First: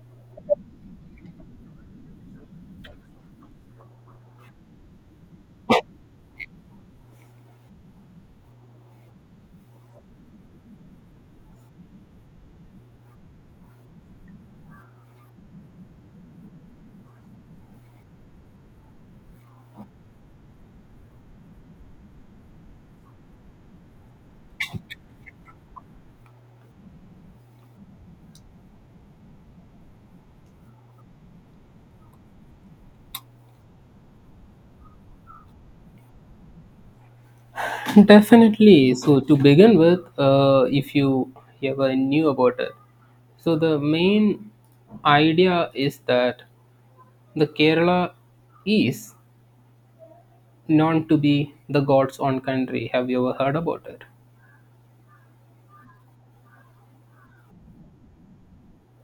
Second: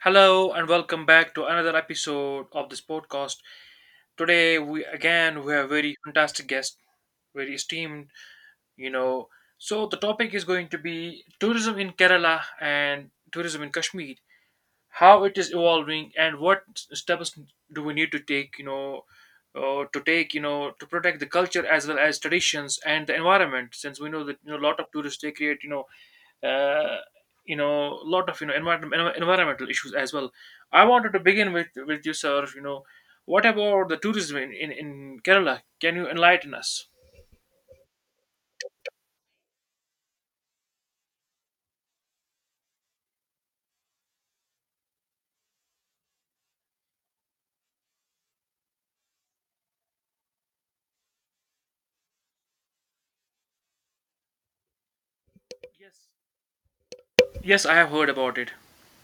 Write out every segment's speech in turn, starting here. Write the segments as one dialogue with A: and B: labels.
A: Hello and welcome back to another episode of this podcast. Today we have very fantastic guest, very esteemed, you know. So the topic is going to be tourism in Kerala and tourism in Kashmir, how it is evolving and what steps do we need to take, you know, to take, you know, to protect the culture as well as traditions and the environment. Since we know that a lot of tourists, they create, uh, a lot of environmental issues as well. I wanted to begin with you, sir. What about the tourism in Kerala? Can you enlighten us?
B: Definitely. So to begin with, if you ever knew about it, so the main idea is that the Kerala is known to be the God's own country. Have you ever heard about it?
A: Yes, yes, I have heard about it.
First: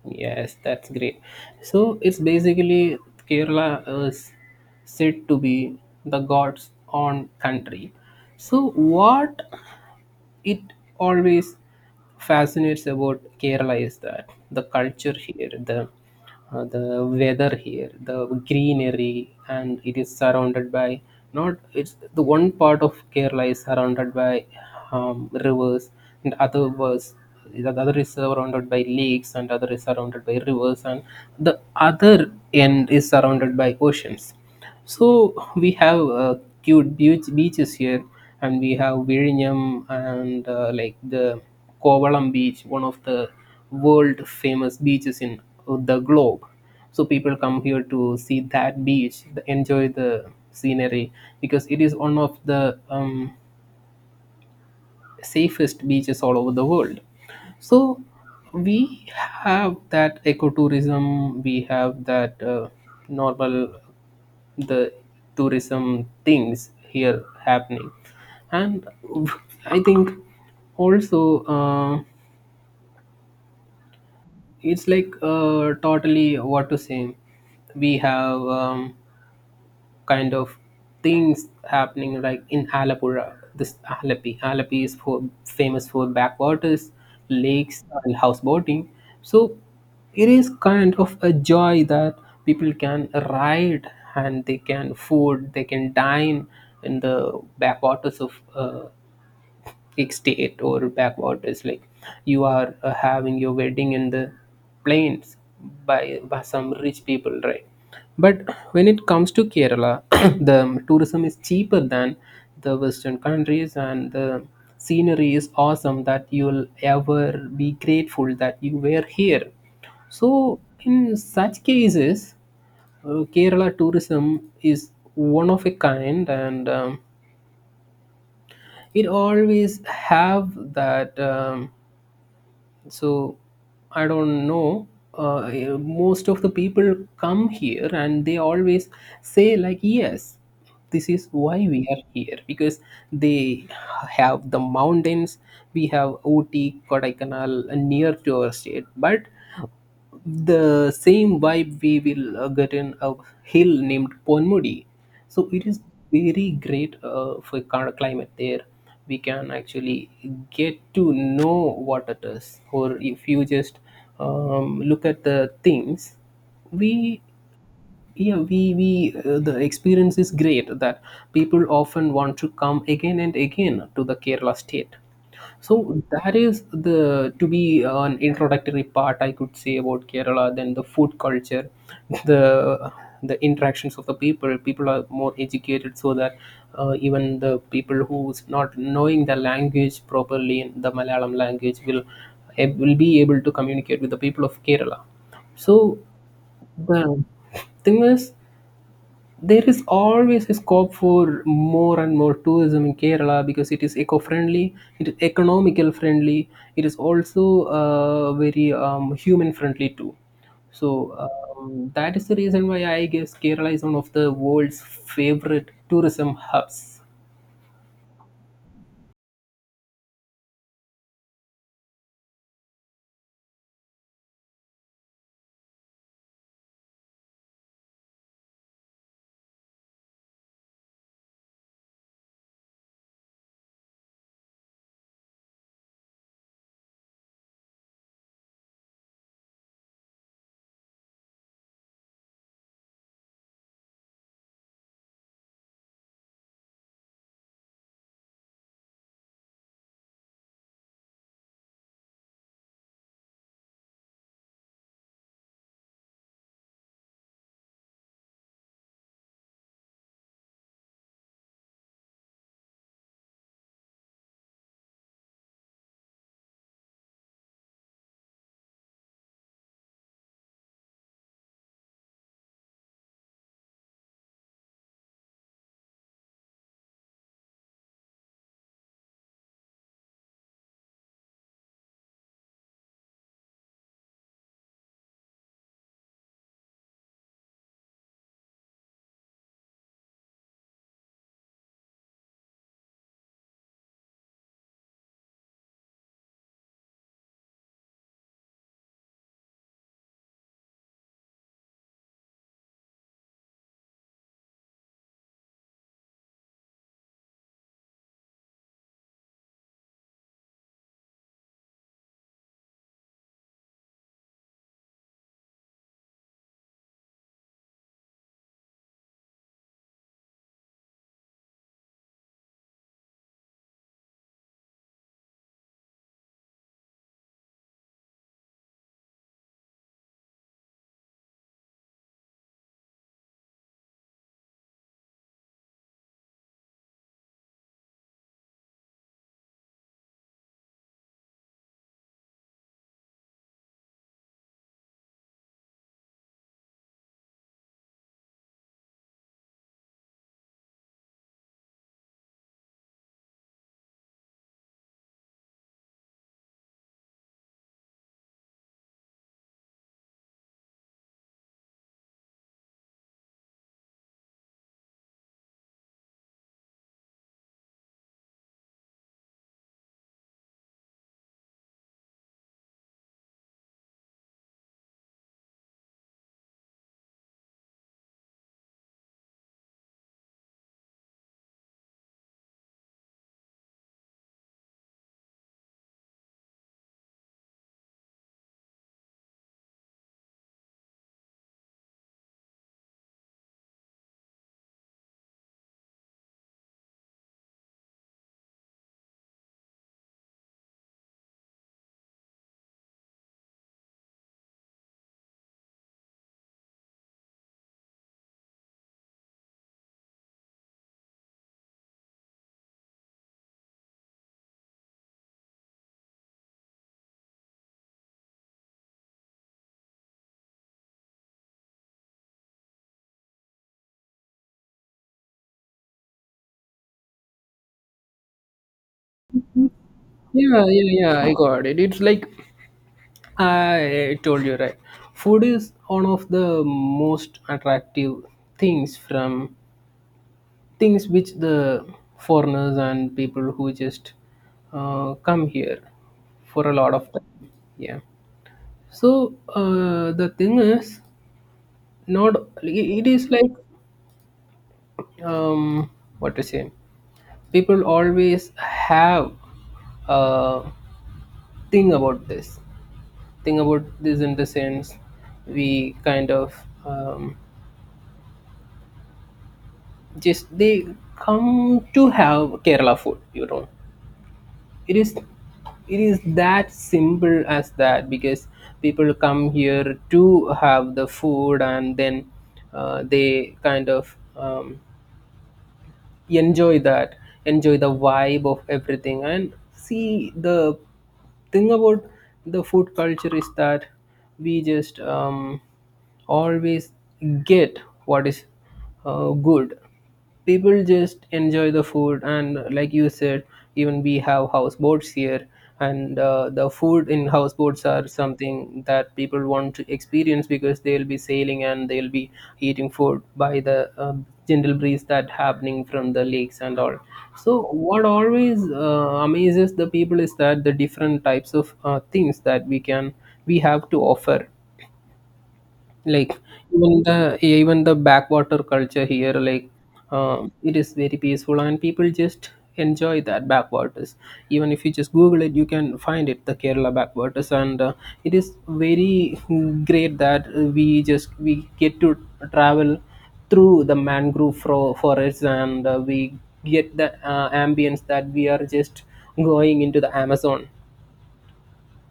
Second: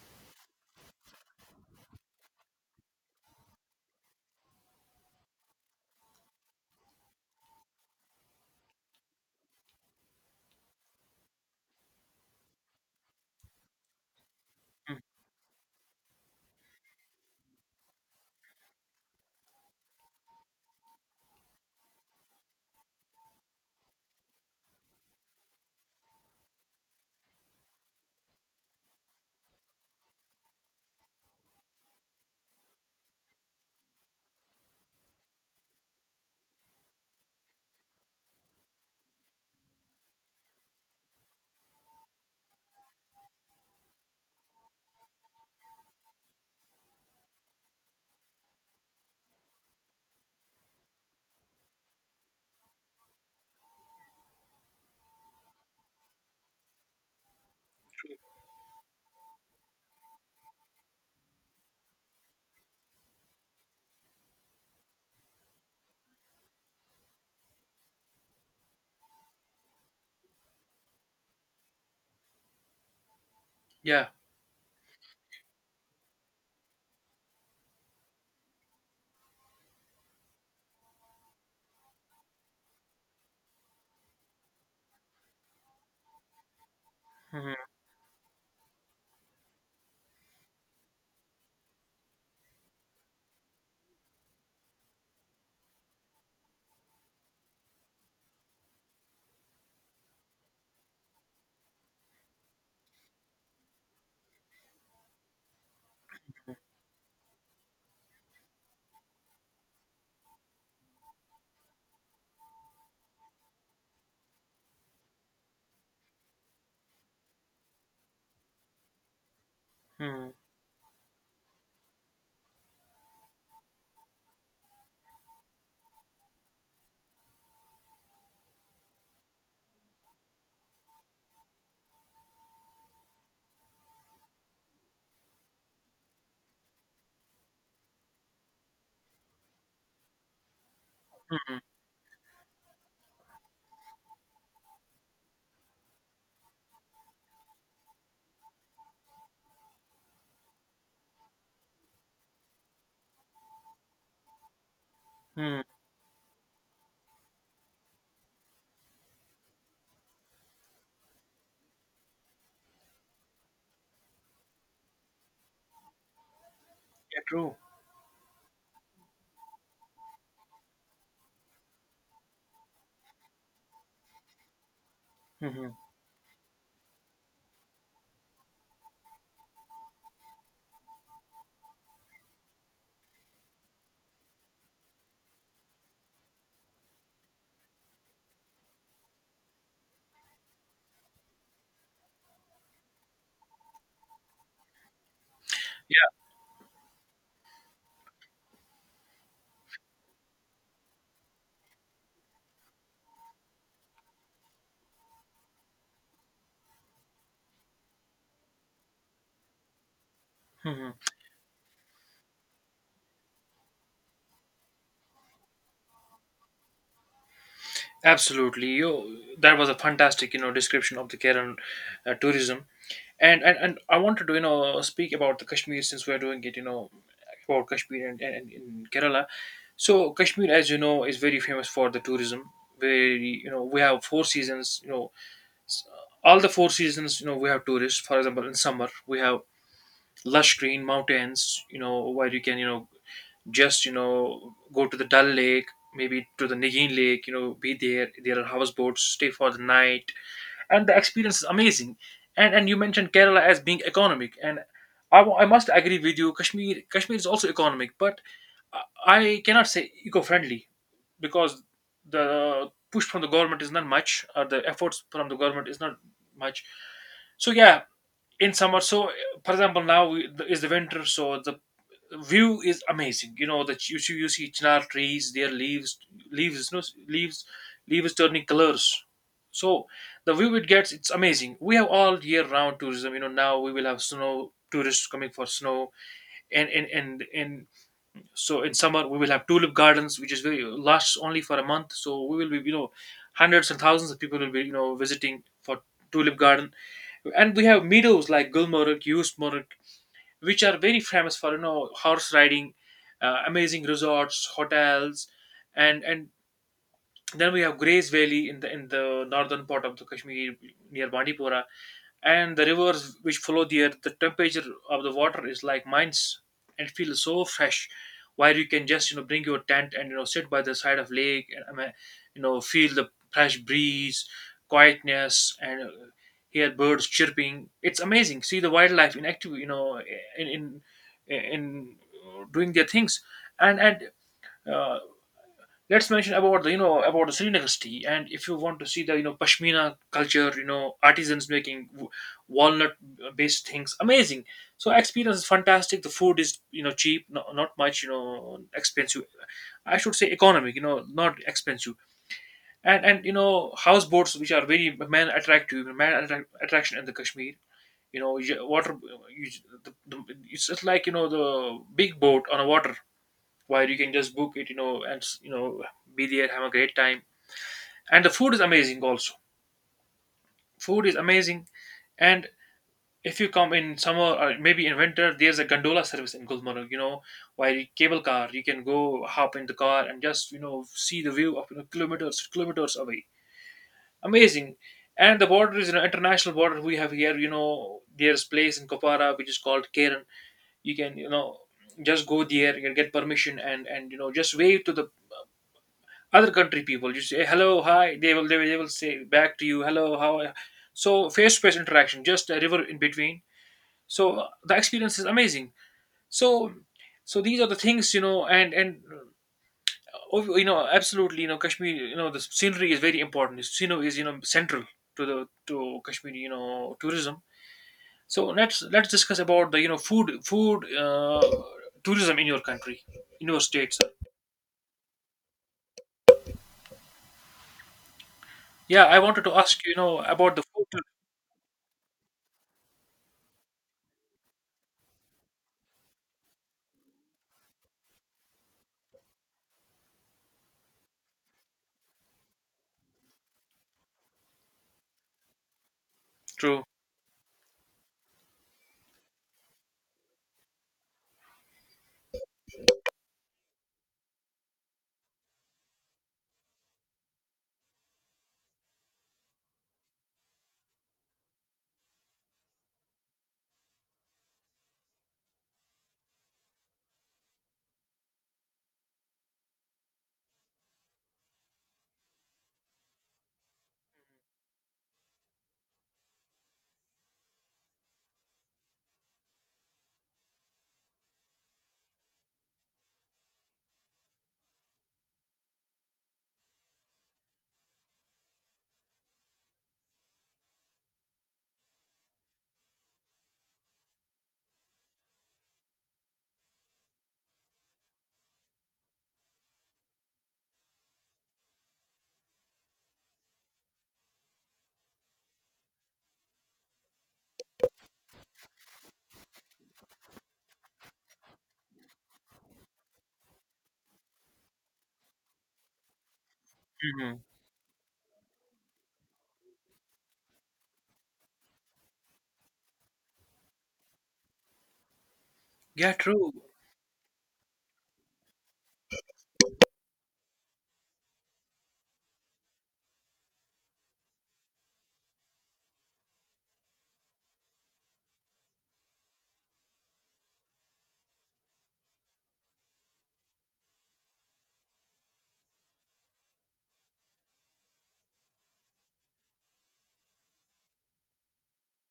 B: Yes, that's great. So it's basically Kerala is said to be the God's own country. So what it always fascinates about Kerala is that the
A: Mm.
B: culture here, the weather here, the greenery, and it is surrounded by not it's the one part of Kerala is surrounded by rivers, and other was the other is surrounded by lakes, and other is surrounded by rivers, and the other end is surrounded by oceans. So we have cute beach, beaches here, and we have Virinam and like the Kovalam beach, one of the world famous beaches in the globe. So people come here to see that beach, enjoy the scenery because it is one of the safest beaches all over the world. So we have that ecotourism, we have that normal the tourism things here happening and I think also
A: Yeah.
B: it's like totally what to say we have kind of things happening like in Halapura. This Halapi is for famous for backwaters,
A: Mhm.
B: lakes, and houseboating. So it is kind of a joy that people can ride and they can food, they can dine in the backwaters of state or backwaters like you are having your wedding in the plains by some rich people right but when it comes to Kerala the tourism is cheaper than the western countries and the scenery is awesome that you'll ever be grateful that you were here
A: Mhm.
B: so, in such cases, Kerala tourism is one of a kind, and it always have that so I don't know most of the people come here and they always say like yes this is why
A: Mhm.
B: we are here because they have the mountains we have Ooty Kodaikanal near to our state but the same vibe we will get in a hill named Ponmudi. So
A: Mhm.
B: it is very great for kind of climate there. We can actually get to know what it is, or if you just look at the things, we
A: Yeah, true.
B: yeah we the experience is great that people often want to come again and again to the Kerala state.
A: Mhm.
B: So that is the to be an introductory part I could say about Kerala, then the food culture the the interactions of the people, people are more educated so that even the people who's not knowing the language properly, the Malayalam language, will will be able to communicate with the people of Kerala. So
A: Yeah.
B: the thing is, there is always a scope for more and more tourism in Kerala because it is eco-friendly, it is economical friendly, it is also very human friendly too. So
A: Mhm.
B: that is the reason why I guess Kerala is one of the world's favorite tourism hubs.
A: Absolutely. You That was a fantastic description of the Kerala tourism. And and I wanted to speak about the Kashmir, since we're doing it, about Kashmir and in Kerala. So Kashmir, as you know, is very famous for the tourism, where we have four seasons, s- all the four seasons, we have tourists. For example, in summer we have lush green mountains, where you can, just go to the Dal Lake, maybe to the Nagin Lake, be there. There are houseboats, stay for the night, and the experience is amazing. And you mentioned Kerala as being economic, and I must agree with you. Kashmir, is also economic, but I cannot say eco-friendly, because the push from the government is not much, or the efforts from the government is not much. So yeah, in summer, so for example, now is the winter. So the view is amazing, that you see chinar trees, their leaves — no, leaves leaves turning colors. So the view, it's amazing. We have all year round tourism, now we will have snow tourists coming for snow. And so in summer we will have tulip gardens, which is very lasts only for a month. So we will be, hundreds and thousands of people will be, visiting for tulip garden. And we have meadows like Gulmarg, Yusmarg, which are very famous for, horse riding, amazing resorts, hotels, and then we have Grace Valley in the northern part of the Kashmir, near Bandipora, and the rivers which follow there, the temperature of the water is like mines and feels so fresh, where you can just, bring your tent and, sit by the side of lake. And I mean, feel the fresh breeze, quietness, and hear birds chirping. It's amazing. See the wildlife in active, in in in doing their things. And and uh, let's mention about the, Srinagar. And if you want to see the, Pashmina culture, artisans making walnut-based things. Amazing. So experience is fantastic. The food is, cheap, no, not much expensive. I should say economic, not expensive. And houseboats, which are very man attractive, man attract, attraction in the Kashmir. Water. You, the, the, it's just like, the big boat on a water, where you can just book it, and, be there, have a great time. And the food is amazing also. Food is amazing. And if you come in summer or maybe in winter, there's a gondola service in Gulmarg, where cable car, you can go hop in the car and just, see the view of, kilometers, kilometers away. Amazing. And the border is an international border we have here, there's place in Kopara which is called Karen. You can, just go there, you can get permission and just wave to the other country people. You say hello, hi, they will, they will say back to you, hello, how are —" So face to face interaction, just a river in between. So the experience is amazing. So so these are the things, and absolutely, Kashmir, the scenery is very important. The scenery is, central to the to Kashmiri, tourism. So let's discuss about the, food tourism in your country, in your states. Yeah, I wanted to ask, about the
B: Yeah,
A: food.
B: yeah, yeah, I got it. It's like I told you, right? Food is one of the most attractive things from things which the foreigners and people who just come here for a
A: True.
B: lot of time, yeah. So the thing is not it is like um, what to say, people always have a thing about this, thing about this, in the sense we kind of um, just they come to have Kerala food, you know. It is it is that simple as that because people come here to have the food and then they kind of enjoy that, enjoy the vibe of everything, and see the thing about the food culture is that we just always get what is good. People just enjoy the food, and like you said, even we have houseboats here, and the food in houseboats are something that people want to experience because they'll be sailing and they'll be eating food by the gentle breeze that happening from the lakes and all.
A: Mm-hmm.
B: So what always amazes the people is that the different types of things that we can we have to offer,
A: Yeah,
B: like
A: true.
B: even the backwater culture here, like it is very peaceful and people just enjoy that backwaters. Even if you just Google it, you can find it the Kerala backwaters, and it is very great that we just we get to travel through the mangrove forests, and we get the ambience that we are just going into the Amazon.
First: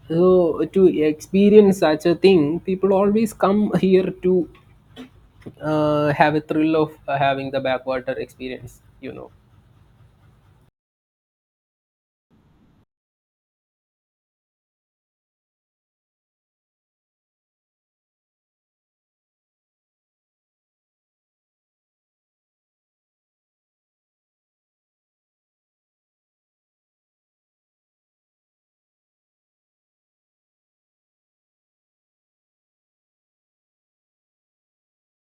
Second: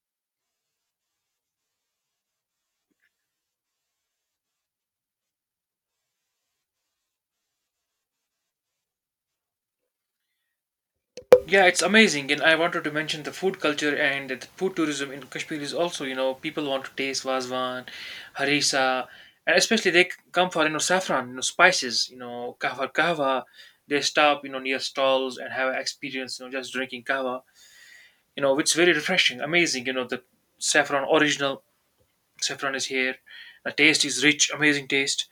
B: So to experience such a thing, people always come here to have a thrill of having the backwater experience, you know.
A: Yeah, it's amazing, and I wanted to mention the food culture and the food tourism in Kashmir is also, people want to taste Vazwan, harissa, and especially they come for, saffron, spices, kahwa. They stop, near stalls and have experience, just drinking kahwa. It's very refreshing, amazing. The saffron original saffron is here. The taste is rich, amazing taste.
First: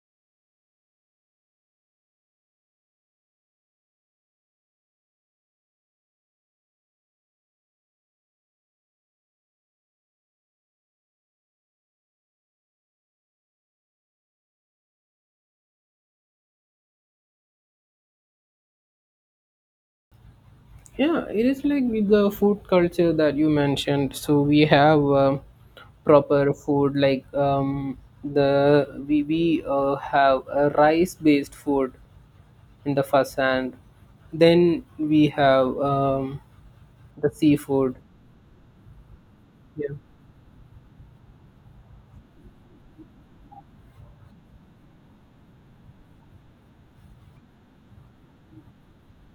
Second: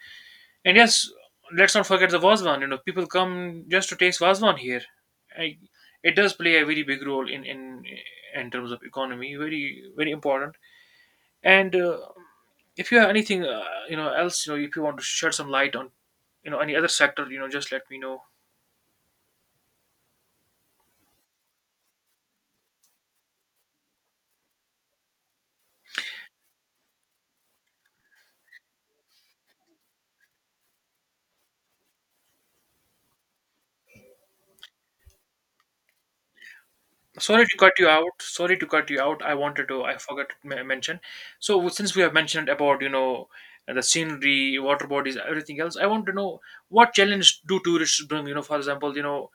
A: And yes, let's not forget the Vazwan. People come just to taste Vazwan here. I, it does play a very big role in in terms of economy. Very very important. And if you have anything, else, if you want to shed some light on, any other sector, just let me know.
B: Yeah, it is like with the food culture that you mentioned, so we have proper food like the we have a rice based food in the first hand, then we have the
A: Sorry to cut you
B: seafood,
A: out. Sorry to cut you out. I wanted to.
B: yeah.
A: I forgot to mention. So since we have mentioned about, the scenery, water bodies, everything else, I want to know what challenge do tourists bring. For example,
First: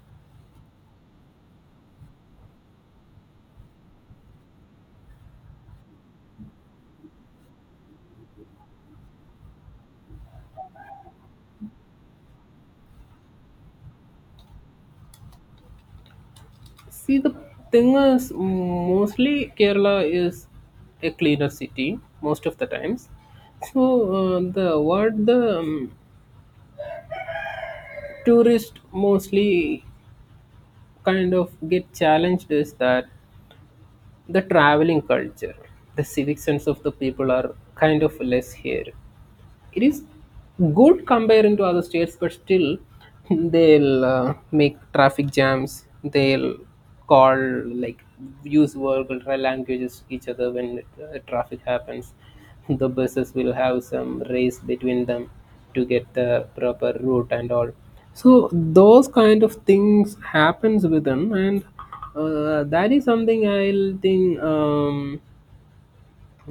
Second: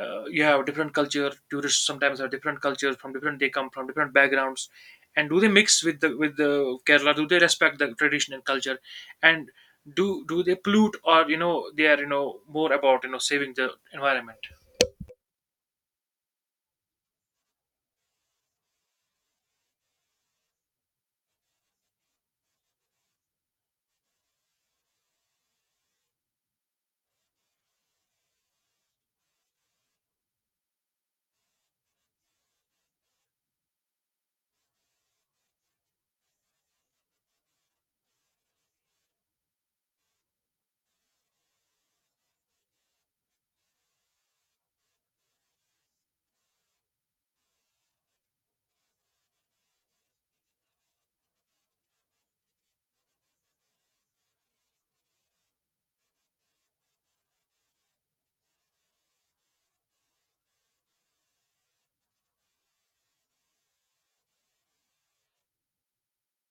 A: you have different culture, tourists sometimes have different cultures from different — they come from different backgrounds, and do they mix with the Kerala? Do they respect the tradition and culture? And do they pollute, or they are, more about, saving the environment?
B: See, the thing is, mostly Kerala is a cleaner city most of the times. So the what the tourist mostly kind of get challenged is that the traveling culture, the civic sense of the people are kind of less here. It is good comparing to other states, but still they'll make traffic jams. They'll call, like, use vulgar languages each other when traffic happens. The buses will have some race between them to get the proper route and all. So those kind of things happens with them, and that is something I'll think.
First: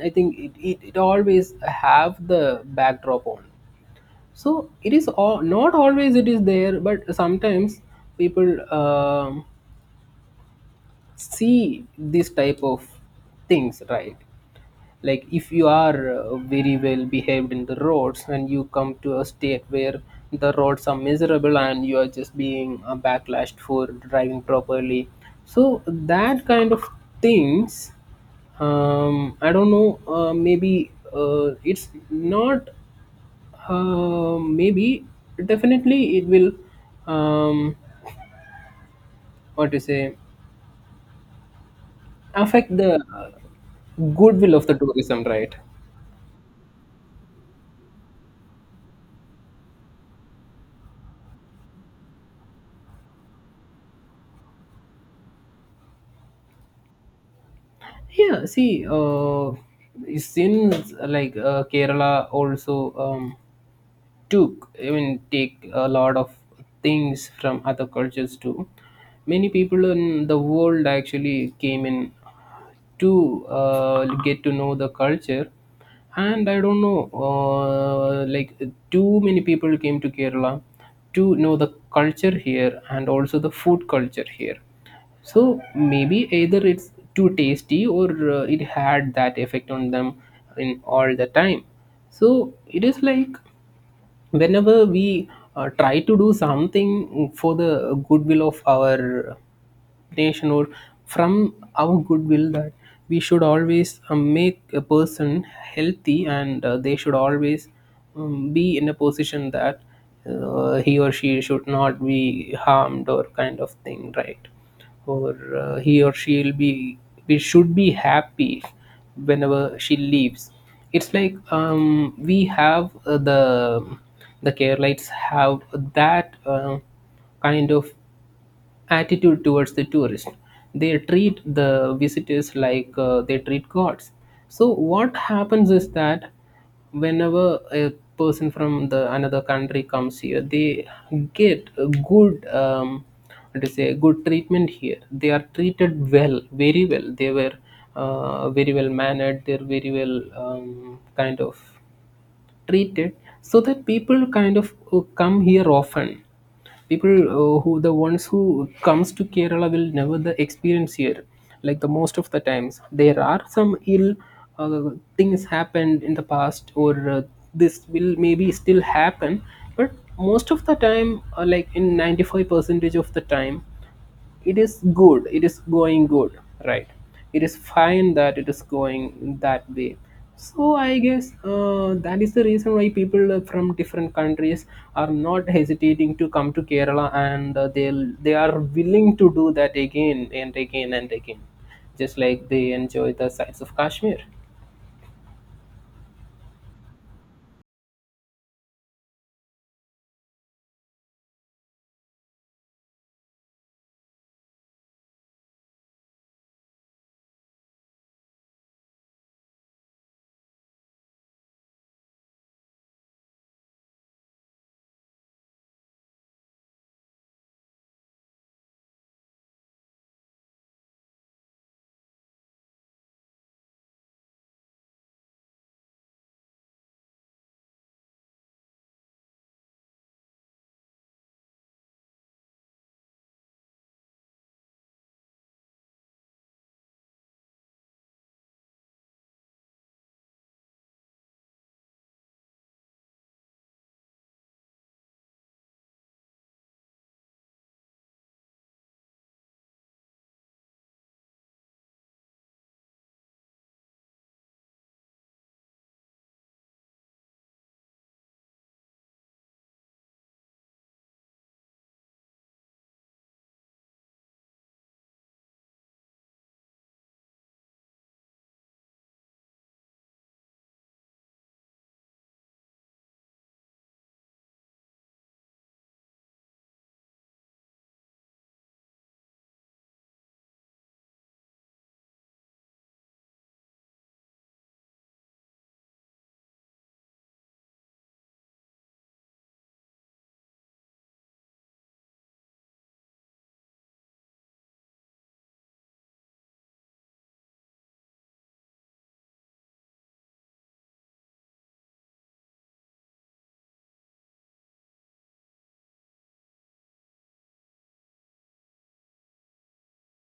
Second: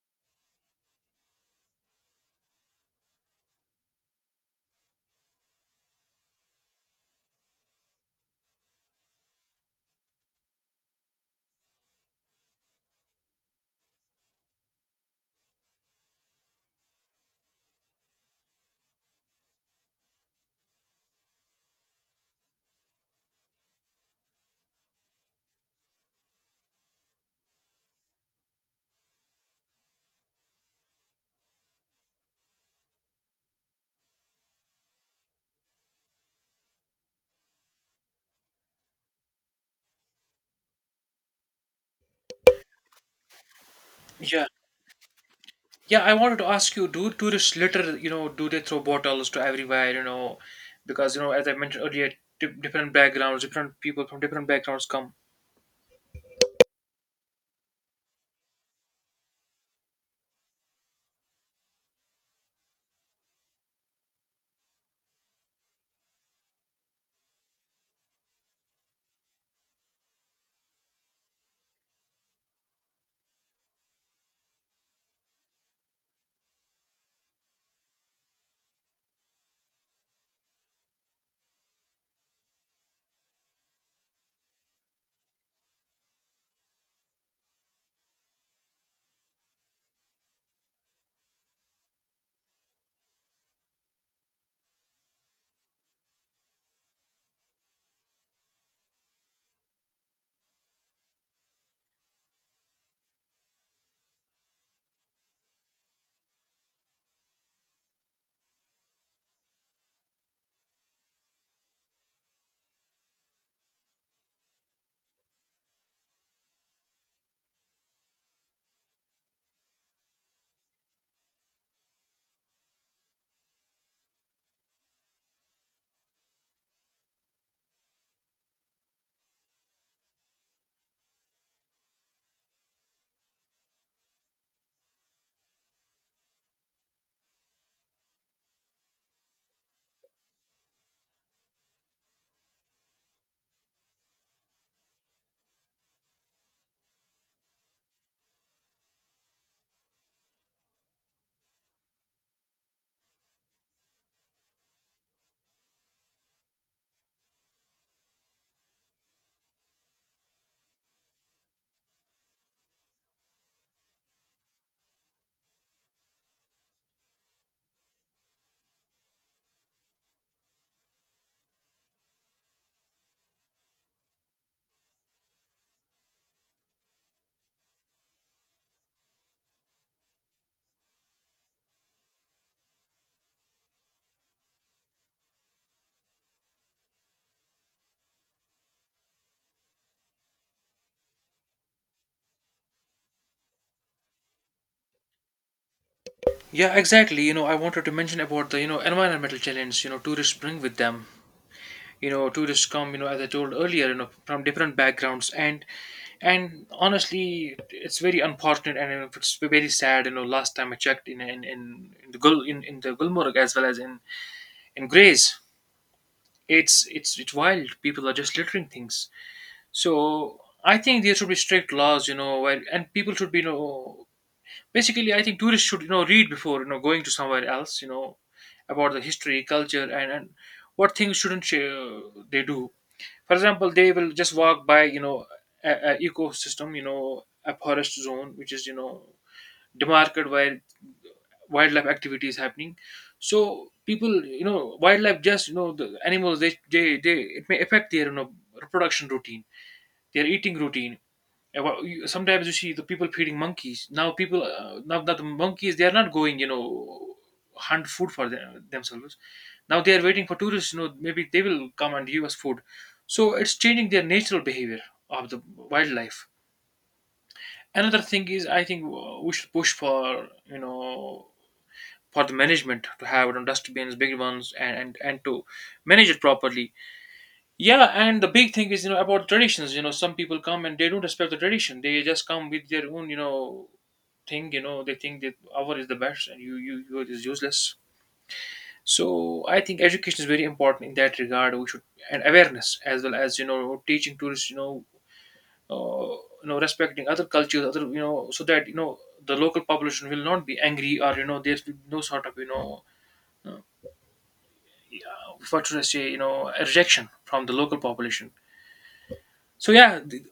B: I think it always have the backdrop on. So it is all, not always it is there but sometimes people see this type of things, right? Like if you are very well behaved in the roads and you come to a state where the roads are miserable and you are just being backlashed for driving properly, so that kind of things, I don't know, maybe it's not maybe definitely it will um what to say affect the
A: Yeah.
B: goodwill of the tourism, right?
A: Yeah, I wanted to ask you, do tourists litter, do they throw bottles to everywhere, because as I mentioned earlier, different backgrounds, different people from different backgrounds come.
B: Yeah, see since like Kerala also um took, I mean take, a lot of things from other cultures too. Many people in the world actually came in to get to know the culture, and I don't know, like too many people came to Kerala to know the culture here and also the food culture here. So maybe either it's too tasty or it had that effect on them in all the time. So it is like whenever we try to do something for the goodwill of our nation, or from our goodwill, that we should always make a person healthy and they should always be in a position that he or she should not be harmed or kind of thing, right? Or he or she will be we should be happy whenever she leaves. It's like we have the care lights have that kind of attitude towards the tourist. They treat the visitors like they treat gods. So what happens is that whenever a person from the another country comes here, they get a good what to say, good treatment here. They are treated well, very well. They were very well mannered, they're very well kind of treated, so that people kind of come here often. People who the ones who comes to Kerala will never the experience here. Like the most of the times, there are some ill uh, things happened in the past or this will maybe still happen, but most of the time like in 95 percentage of the time, it is good, it is going good, right? It is fine that it is going that way. So I guess that is the reason why people from different countries are not hesitating to come to Kerala, and they are willing to do that again and again and again, just like they enjoy the sights of Kashmir.
A: Yeah, exactly, I wanted to mention about the, environmental challenge, tourists bring with them. Tourists come, as I told earlier, from different backgrounds, and honestly, it's very unfortunate, and, it's very sad. Last time I checked in in the Gul, in the Gulmarg, as well as in Grays, it's wild. People are just littering things. So I think there should be strict laws, where, and people should be, basically I think tourists should, read before, going to somewhere else, about the history, culture, and what things shouldn't they do. For example, they will just walk by, a ecosystem, a forest zone which is, demarcated, where wildlife activity is happening. So people, wildlife, just the animals they they, it may affect their, reproduction routine, their eating routine. Yeah, well, sometimes you see the people feeding monkeys. Now people, now that the monkeys, they are not going, hunt food for them, themselves. Now they are waiting for tourists. You know, maybe they will come and give us food. So it's changing their natural behavior of the wildlife. Another thing is, I think we should push for, for the management to have, dustbins, big ones, and to manage it properly. Yeah, and the big thing is, you know, about traditions. You know, some people come and they don't respect the tradition. They just come with their own, thing. You know, they think that our is the best and you is useless. So I think education is very important in that regard. We should, and awareness as well as, you know, teaching tourists, uh, respecting other cultures, other, so that, the local population will not be angry, or, there's no sort of, uh, what should I say, a rejection from the local population. So yeah,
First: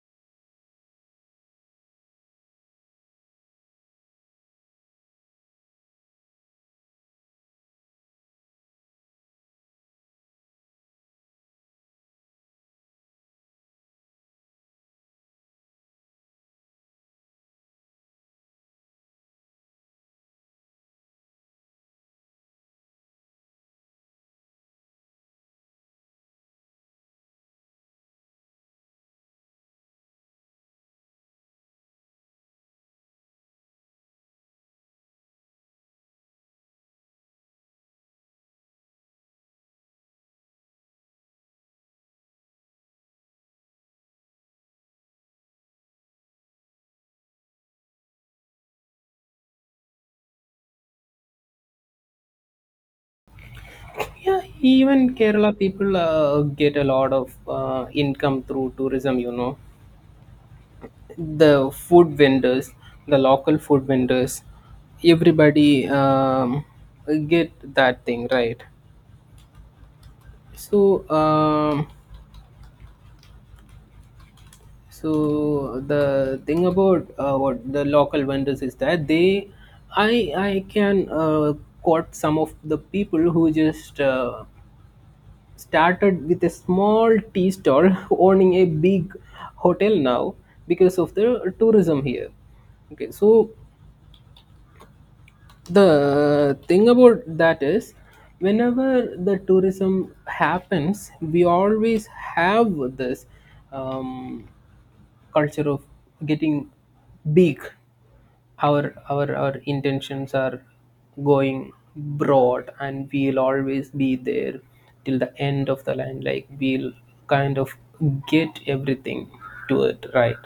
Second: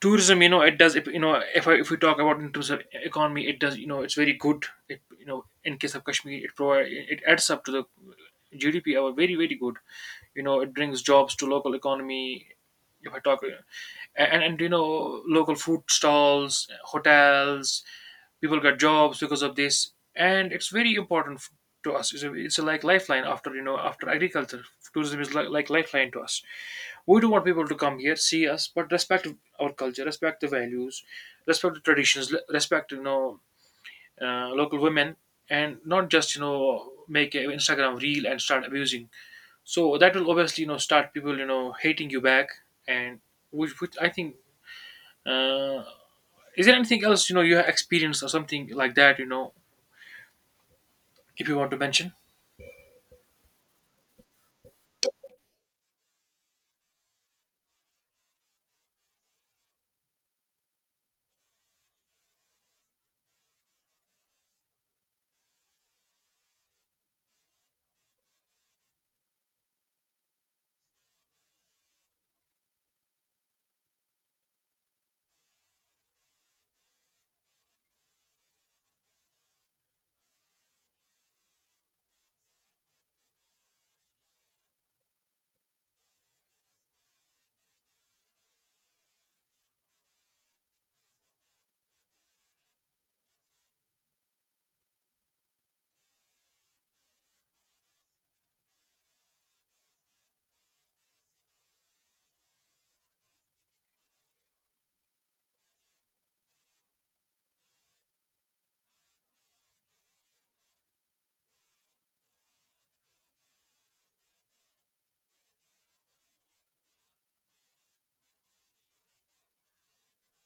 A: tourism, it does. If we talk about in terms of economy, it does, it's very good. It you know In case of kashmir, it adds up to the gdp, our very very good. It brings jobs to local economy. If I talk And local food stalls, hotels, people got jobs because of this, and it's very important to us. It's, it's a like lifeline after after agriculture. Tourism is like lifeline to us. We do want people to come here, see us, but respect our culture, respect the values, respect the traditions, respect, local women, and not just make an Instagram reel and start abusing. So that will obviously start people hating you back, and which I think, uh, is there anything else you have experienced or something like that, if you want to mention.
B: Yeah, even Kerala people get a lot of income through tourism, you know, the food vendors, the local food vendors, everybody get that thing, right. So, so the thing about what the local vendors is that they, I can quote some of the people who just started with a small tea stall owning a big hotel now because of the tourism here. Okay, so the thing about that is, whenever the tourism happens, we always have this um, culture of getting big, our our intentions are going broad, and we'll always be there till the end of the line. Like, we'll kind of get everything to it, right?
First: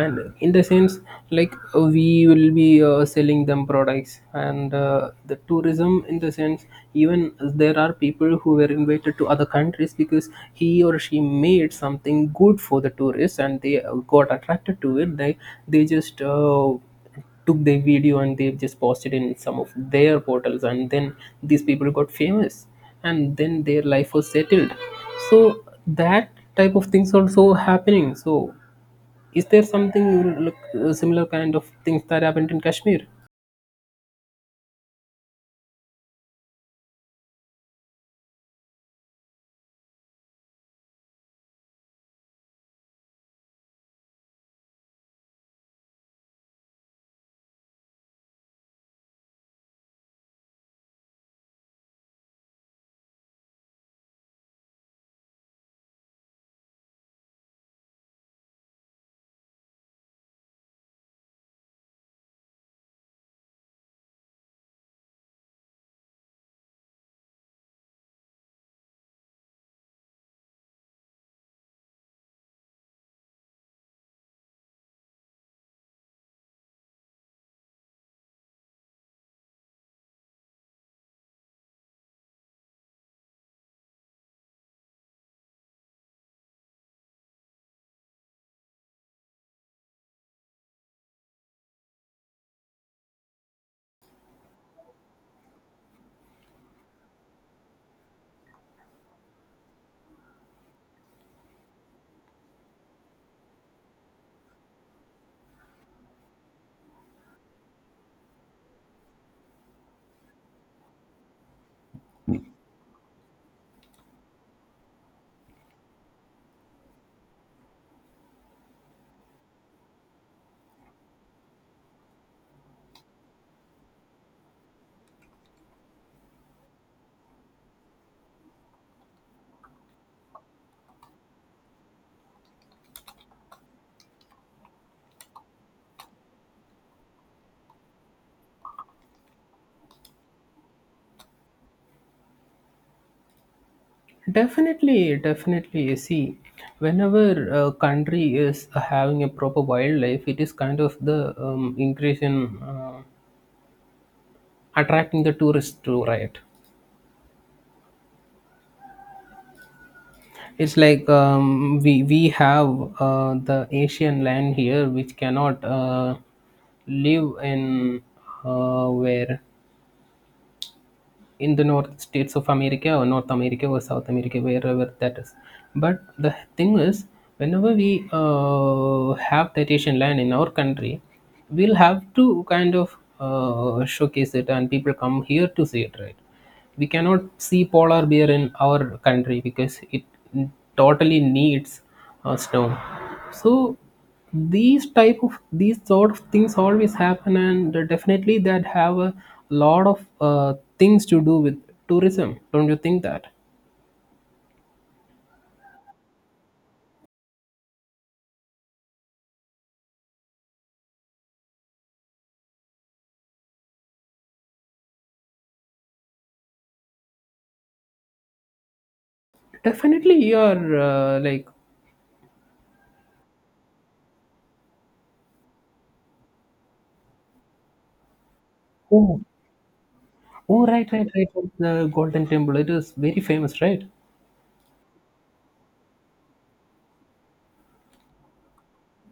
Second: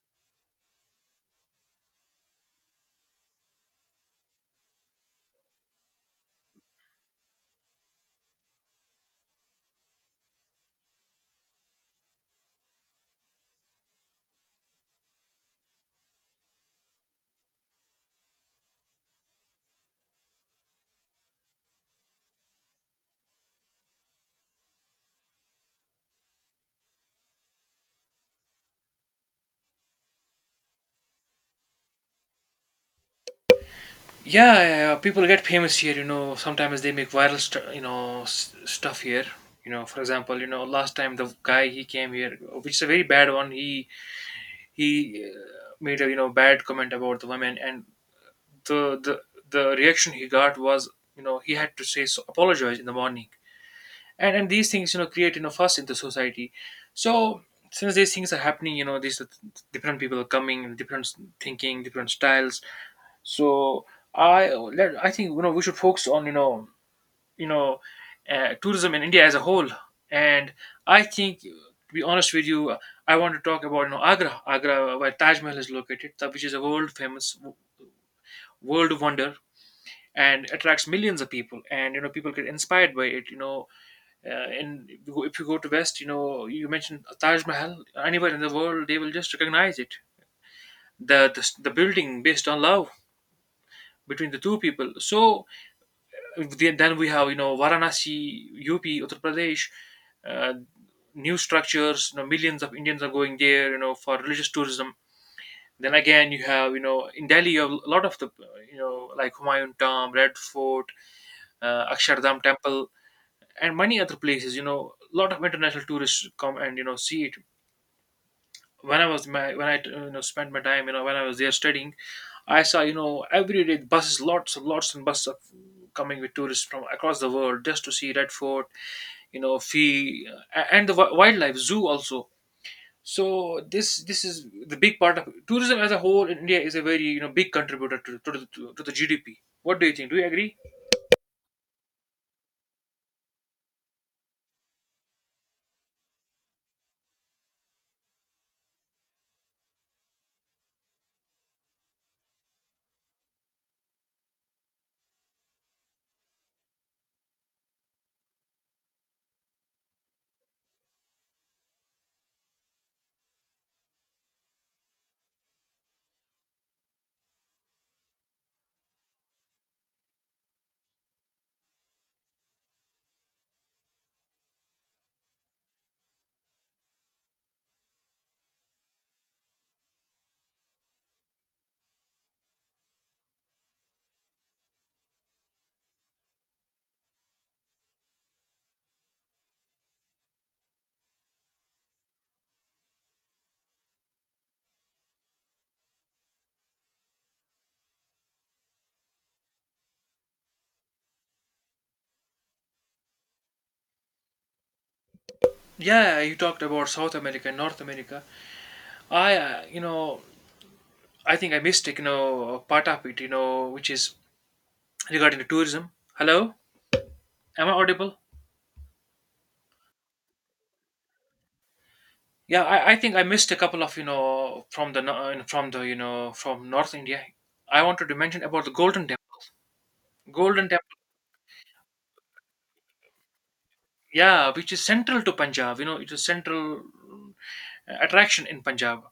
B: And in the sense, like, we will be selling them products, and the tourism, in the sense, even there are people who were invited to other countries because he or she made something good for the tourists and they got attracted to it. They just took their video and they have just posted in some of their portals, and then these people got famous and then their life was settled. So that type of things also happening. So is there something like, similar kind of things that happened in Kashmir?
A: Yeah, yeah, yeah, people get famous here. You know, sometimes they make viral, you know, stuff here. You know, for example, you know, last time the guy, he came here, which is a very bad one. He made a, bad comment about the women, and the the the reaction he got was, you know, he had to apologize in the morning, and these things, you know, create, you know, fuss in the society. So since these things are happening, you know, these are different people are coming, different thinking, different styles. So I think, you know, we should focus on, you know tourism in India as a whole. And I think, to be honest with you, I want to talk about, you know, Agra, where Taj Mahal is located, which is a world famous world wonder and attracts millions of people. And you know, people get inspired by it. You know, and if you go to West, you know, you mentioned Taj Mahal. Anywhere in the world, they will just recognize it. The building based on love between the two people. So then we have, you know, Varanasi, UP, Uttar Pradesh, uh, new structures. You know, millions of Indians are going there. You know, for religious tourism. Then again, you have, you know, in Delhi, you have a lot of the, you know, like Humayun Tomb, Red Fort, Akshardham Temple, and many other places. You know, a lot of international tourists come and, you know, see it. When I, you know, spent my time, you know, when I was there studying, I saw, you know, every day buses, lots and lots and buses of coming with tourists from across the world just to see Red Fort, you know Fee and the wildlife zoo also. So this is the big part of tourism as a whole in India, is a very, you know, big contributor to to the GDP. What do you think? Do you agree?
B: Definitely, definitely. See, whenever a country is having a proper wildlife, it is kind of the increase in attracting the tourists to, right. It's like, we have the Asian land here, which cannot live in, where in the North States of America or North America or South America, wherever that is. But the thing is, whenever we have that Asian land in our country, we'll have to kind of showcase it, and people come here to see it, right? We cannot see polar bear in our country because it totally needs snow. So these type of, these sort of things always happen, and definitely that have a lot of things to do with tourism, don't you think that?
A: Yeah, you talked about South America and North America. I, you know, I think I missed, you know, part of it, you know, which is regarding the tourism. Hello, am I audible?
B: Definitely, you're like.
A: Yeah, I think I missed a couple of, you know, from the from the, you know, from North India. I wanted to mention about the Golden Temple.
B: Oh. Oh,
A: Golden
B: right,
A: Temple,
B: right, right, right, the Golden Temple, it is very famous, right.
A: yeah, which is central to Punjab. You know, it is central attraction in Punjab.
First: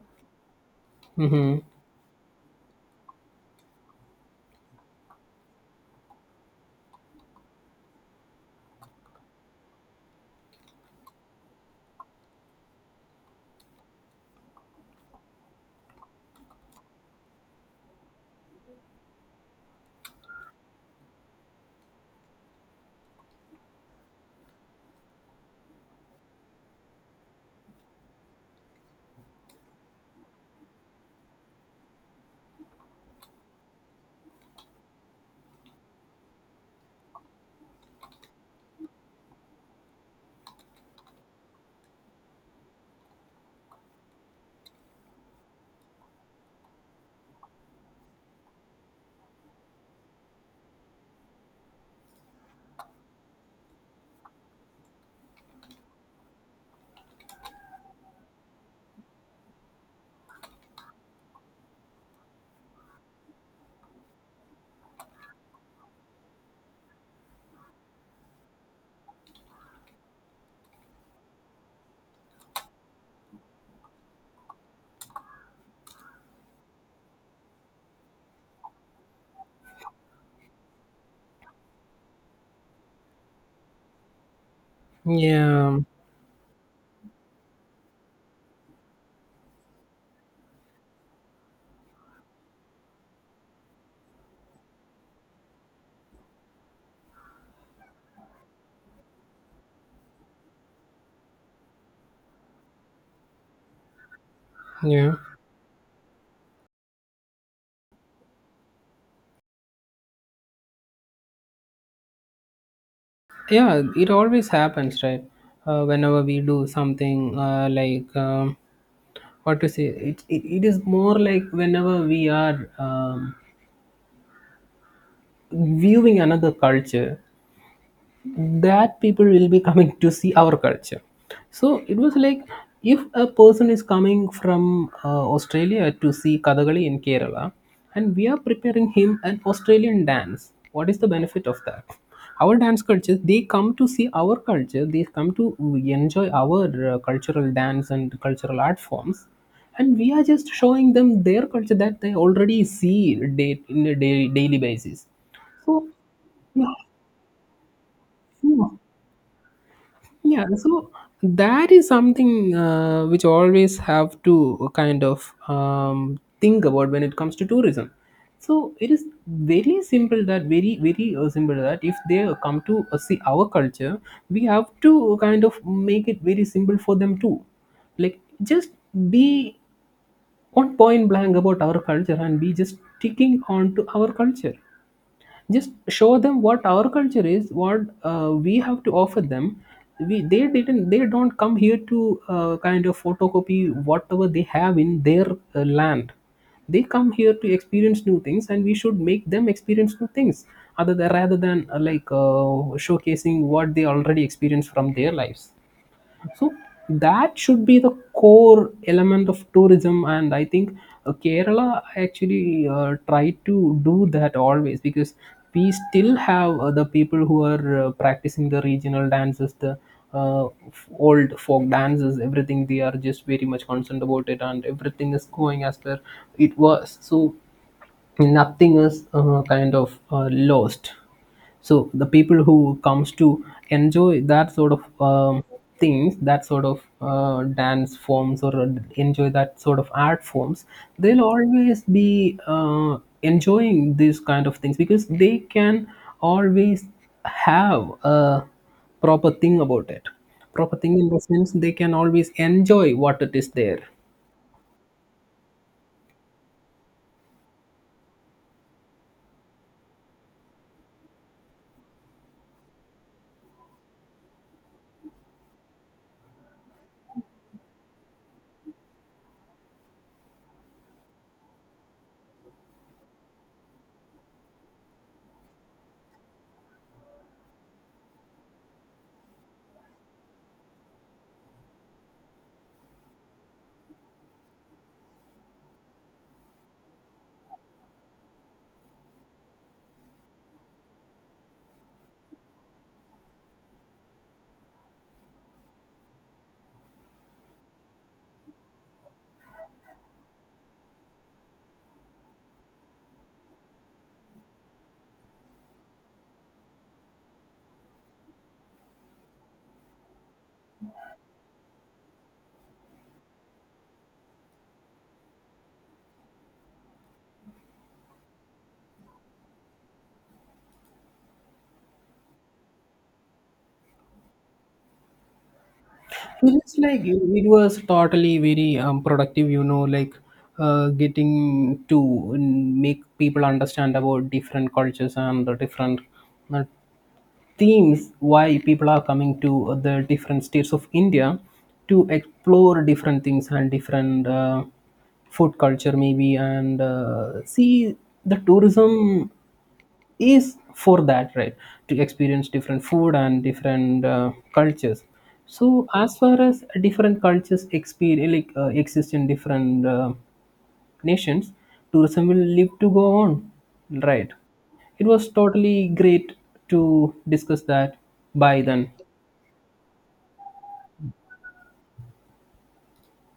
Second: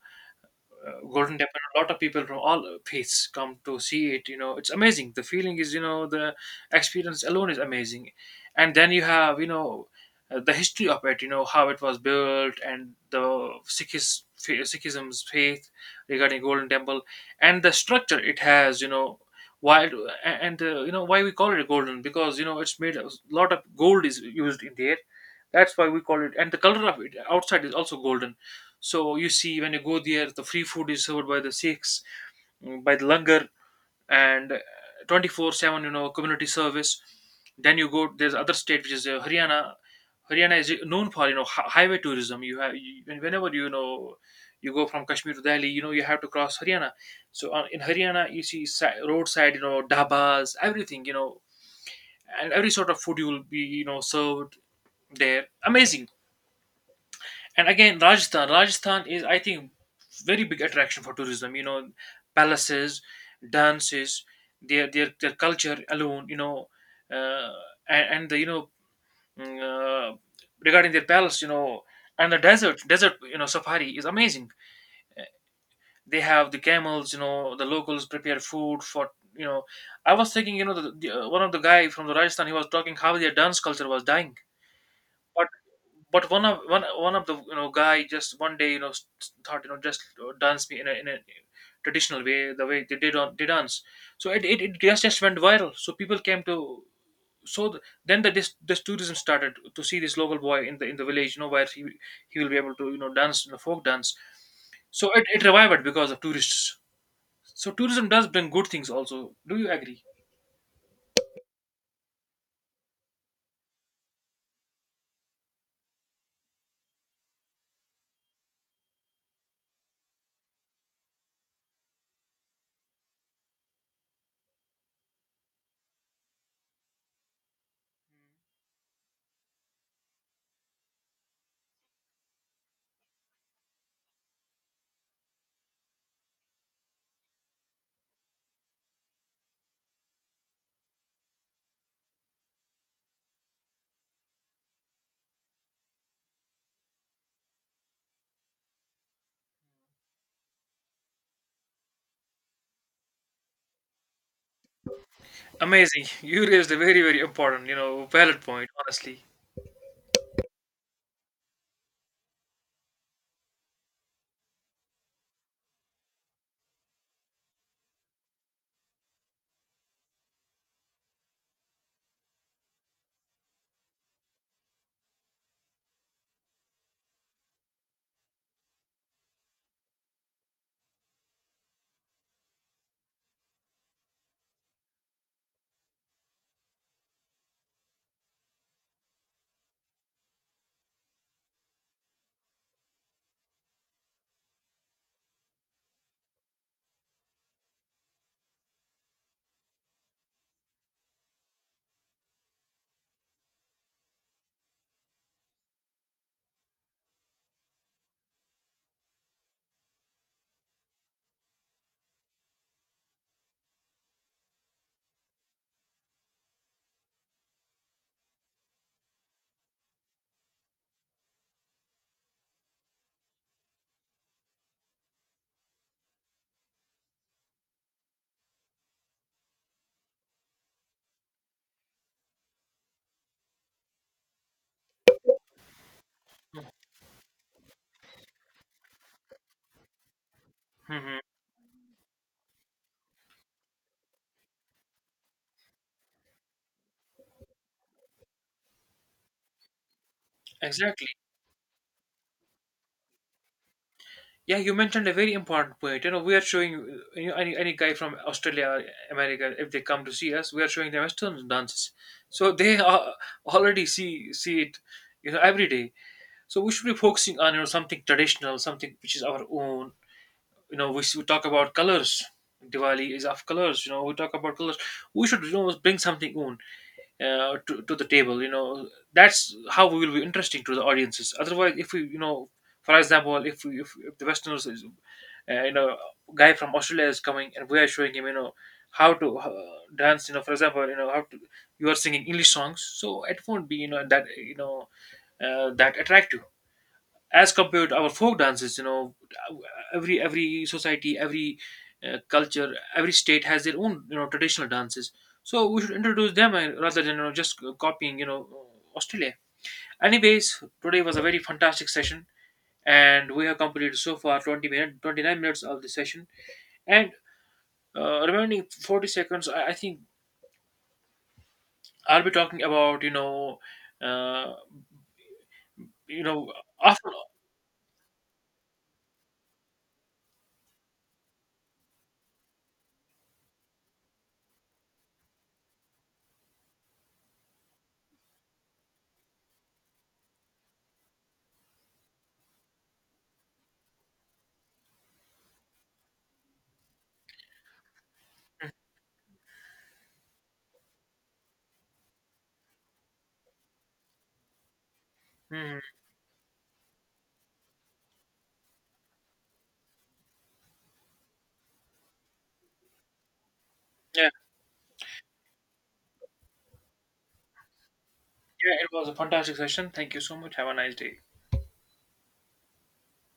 A: Golden
B: Mm-hmm.
A: Temple. A lot of people from all faiths come to see it. You know, it's amazing. The feeling is, you know, the experience alone is amazing. And then you have, you know, the history of it. You know how it was built and the Sikhism's faith regarding Golden Temple and the structure it has. You know. And, you know, why we call it golden, because, you know, it's made a lot of gold is used in there, that's why we call it. And the color of it outside is also golden. So you see, when you go there, the free food is served by the Sikhs, by the langar, and 24/7, you know, community service. Then you go. There's other state, which is, Haryana. Haryana is, known for, you know, highway tourism. Whenever, you know, you go from Kashmir to Delhi, you know, you have to cross Haryana. So in Haryana, you see, roadside, you know, dabas, everything, you know, and every sort of food you will be, you know, served there. Amazing. And again, rajasthan is, I think, very big attraction for tourism. You know, palaces, dances, their culture alone, you know, uh, and the, you know, mm, uh, regarding their palace, you know, and the desert, you know, safari is amazing. They have the camels, you know, the locals prepare food for, you know. I was thinking, you know, one of the guy from the rajasthan, he was talking how their dance culture was dying. But
B: Yeah.
A: but one of, one of the, you know, guy just one day, you know, thought, you know, just, dance me in a traditional way, the way they did on they dance. So it just went viral, so people came to. So then the this tourism started to see this local boy in the village, you know, where he will be able to, you know, dance, you know, folk dance. So
B: Yeah,
A: it revived because of tourists. So tourism does bring good things also. Do you agree?
B: yeah, it always happens, right. Whenever we do something like, what to say, it is more like whenever we are, viewing another culture, that people will be coming to see our culture. So it was like, if a person is coming from Australia to see Kathakali in Kerala, and we are preparing him an Australian dance, what is the benefit of that? Our dance culture, they come to see our culture, they come to enjoy our cultural dance and cultural art forms, and we are just showing them their culture that they already see day, in a day, daily basis. So
A: Amazing. You raised
B: yeah,
A: a very very important, you know, valid point
B: yeah.
A: honestly.
B: Yeah, so that is something which always have to kind of think about when it comes to tourism. So it is very simple, that very very simple, that if they come to see our culture, we have to kind of make it very simple for them too. Like, just be on point blank about our culture and be just sticking on to our culture. Just show them what our culture is, what we have to offer them. We, they didn't, they don't come here to kind of photocopy whatever they have in their land. They come here to experience new things, and we should make them experience new things, other than, rather than like showcasing what they already experience from their lives. So that should be the core element of tourism, and I think Kerala actually try to do that always, because we still have the people who are practicing the regional dances, the old folk dances, everything. They are just very much concerned about it, and everything is going as per it was. So nothing is kind of lost. So the people who comes to enjoy that sort of things, that sort
A: Hmm.
B: of dance forms or enjoy that sort of art forms,
A: Hmm, hmm.
B: they'll always be enjoying these kind of things, because they can always have a proper thing about it. Proper thing
A: Exactly.
B: in the sense, they can always enjoy what it is there.
A: Yeah, you mentioned a very important point. You know, we are showing, you know, any guy from Australia or America, if they come to see us, we are showing them Western dances. So they are already see it, you know, every day. So we should be focusing on, you know, something traditional, something which is our own. You know, we talk about colors. Diwali is of colors. You know, we talk about colors. We should, you know, bring something own, to the table. You know, that's how we will be interesting to the audiences. Otherwise, if we, you know, for example, if, we, if the Westerners is, you know, guy from australia is coming and we are showing him, you know, how to, dance, you know, for example, you know, how to, you are singing english songs, so it won't be, you know, that, you know, that attractive as compared to our folk dances. You know, every society, every, culture, every state has their own, you know, traditional dances. So we should introduce them, rather than, you know, just copying, you know, australia. Anyways, today was a very fantastic session, and we have completed so far 20 minutes, 29 minutes of the session. And, remaining 40 seconds, I think I'll be talking about, you know, uh, you know,
B: It is like,
A: after.
B: it was totally very productive, you know, like getting to make people understand about different cultures and the different uh, themes, why people are coming to the different states of India to explore different things and different food culture maybe, and see, the tourism is for that, right? To experience different food and different cultures.
A: Mhm.
B: So as far as different cultures experience like exist in different nations, tourism will live to go on.
A: Yeah.
B: Right. It was totally great to discuss that. Bye
A: Yeah, it
B: then.
A: was a fantastic session. Thank you so much, have a nice day.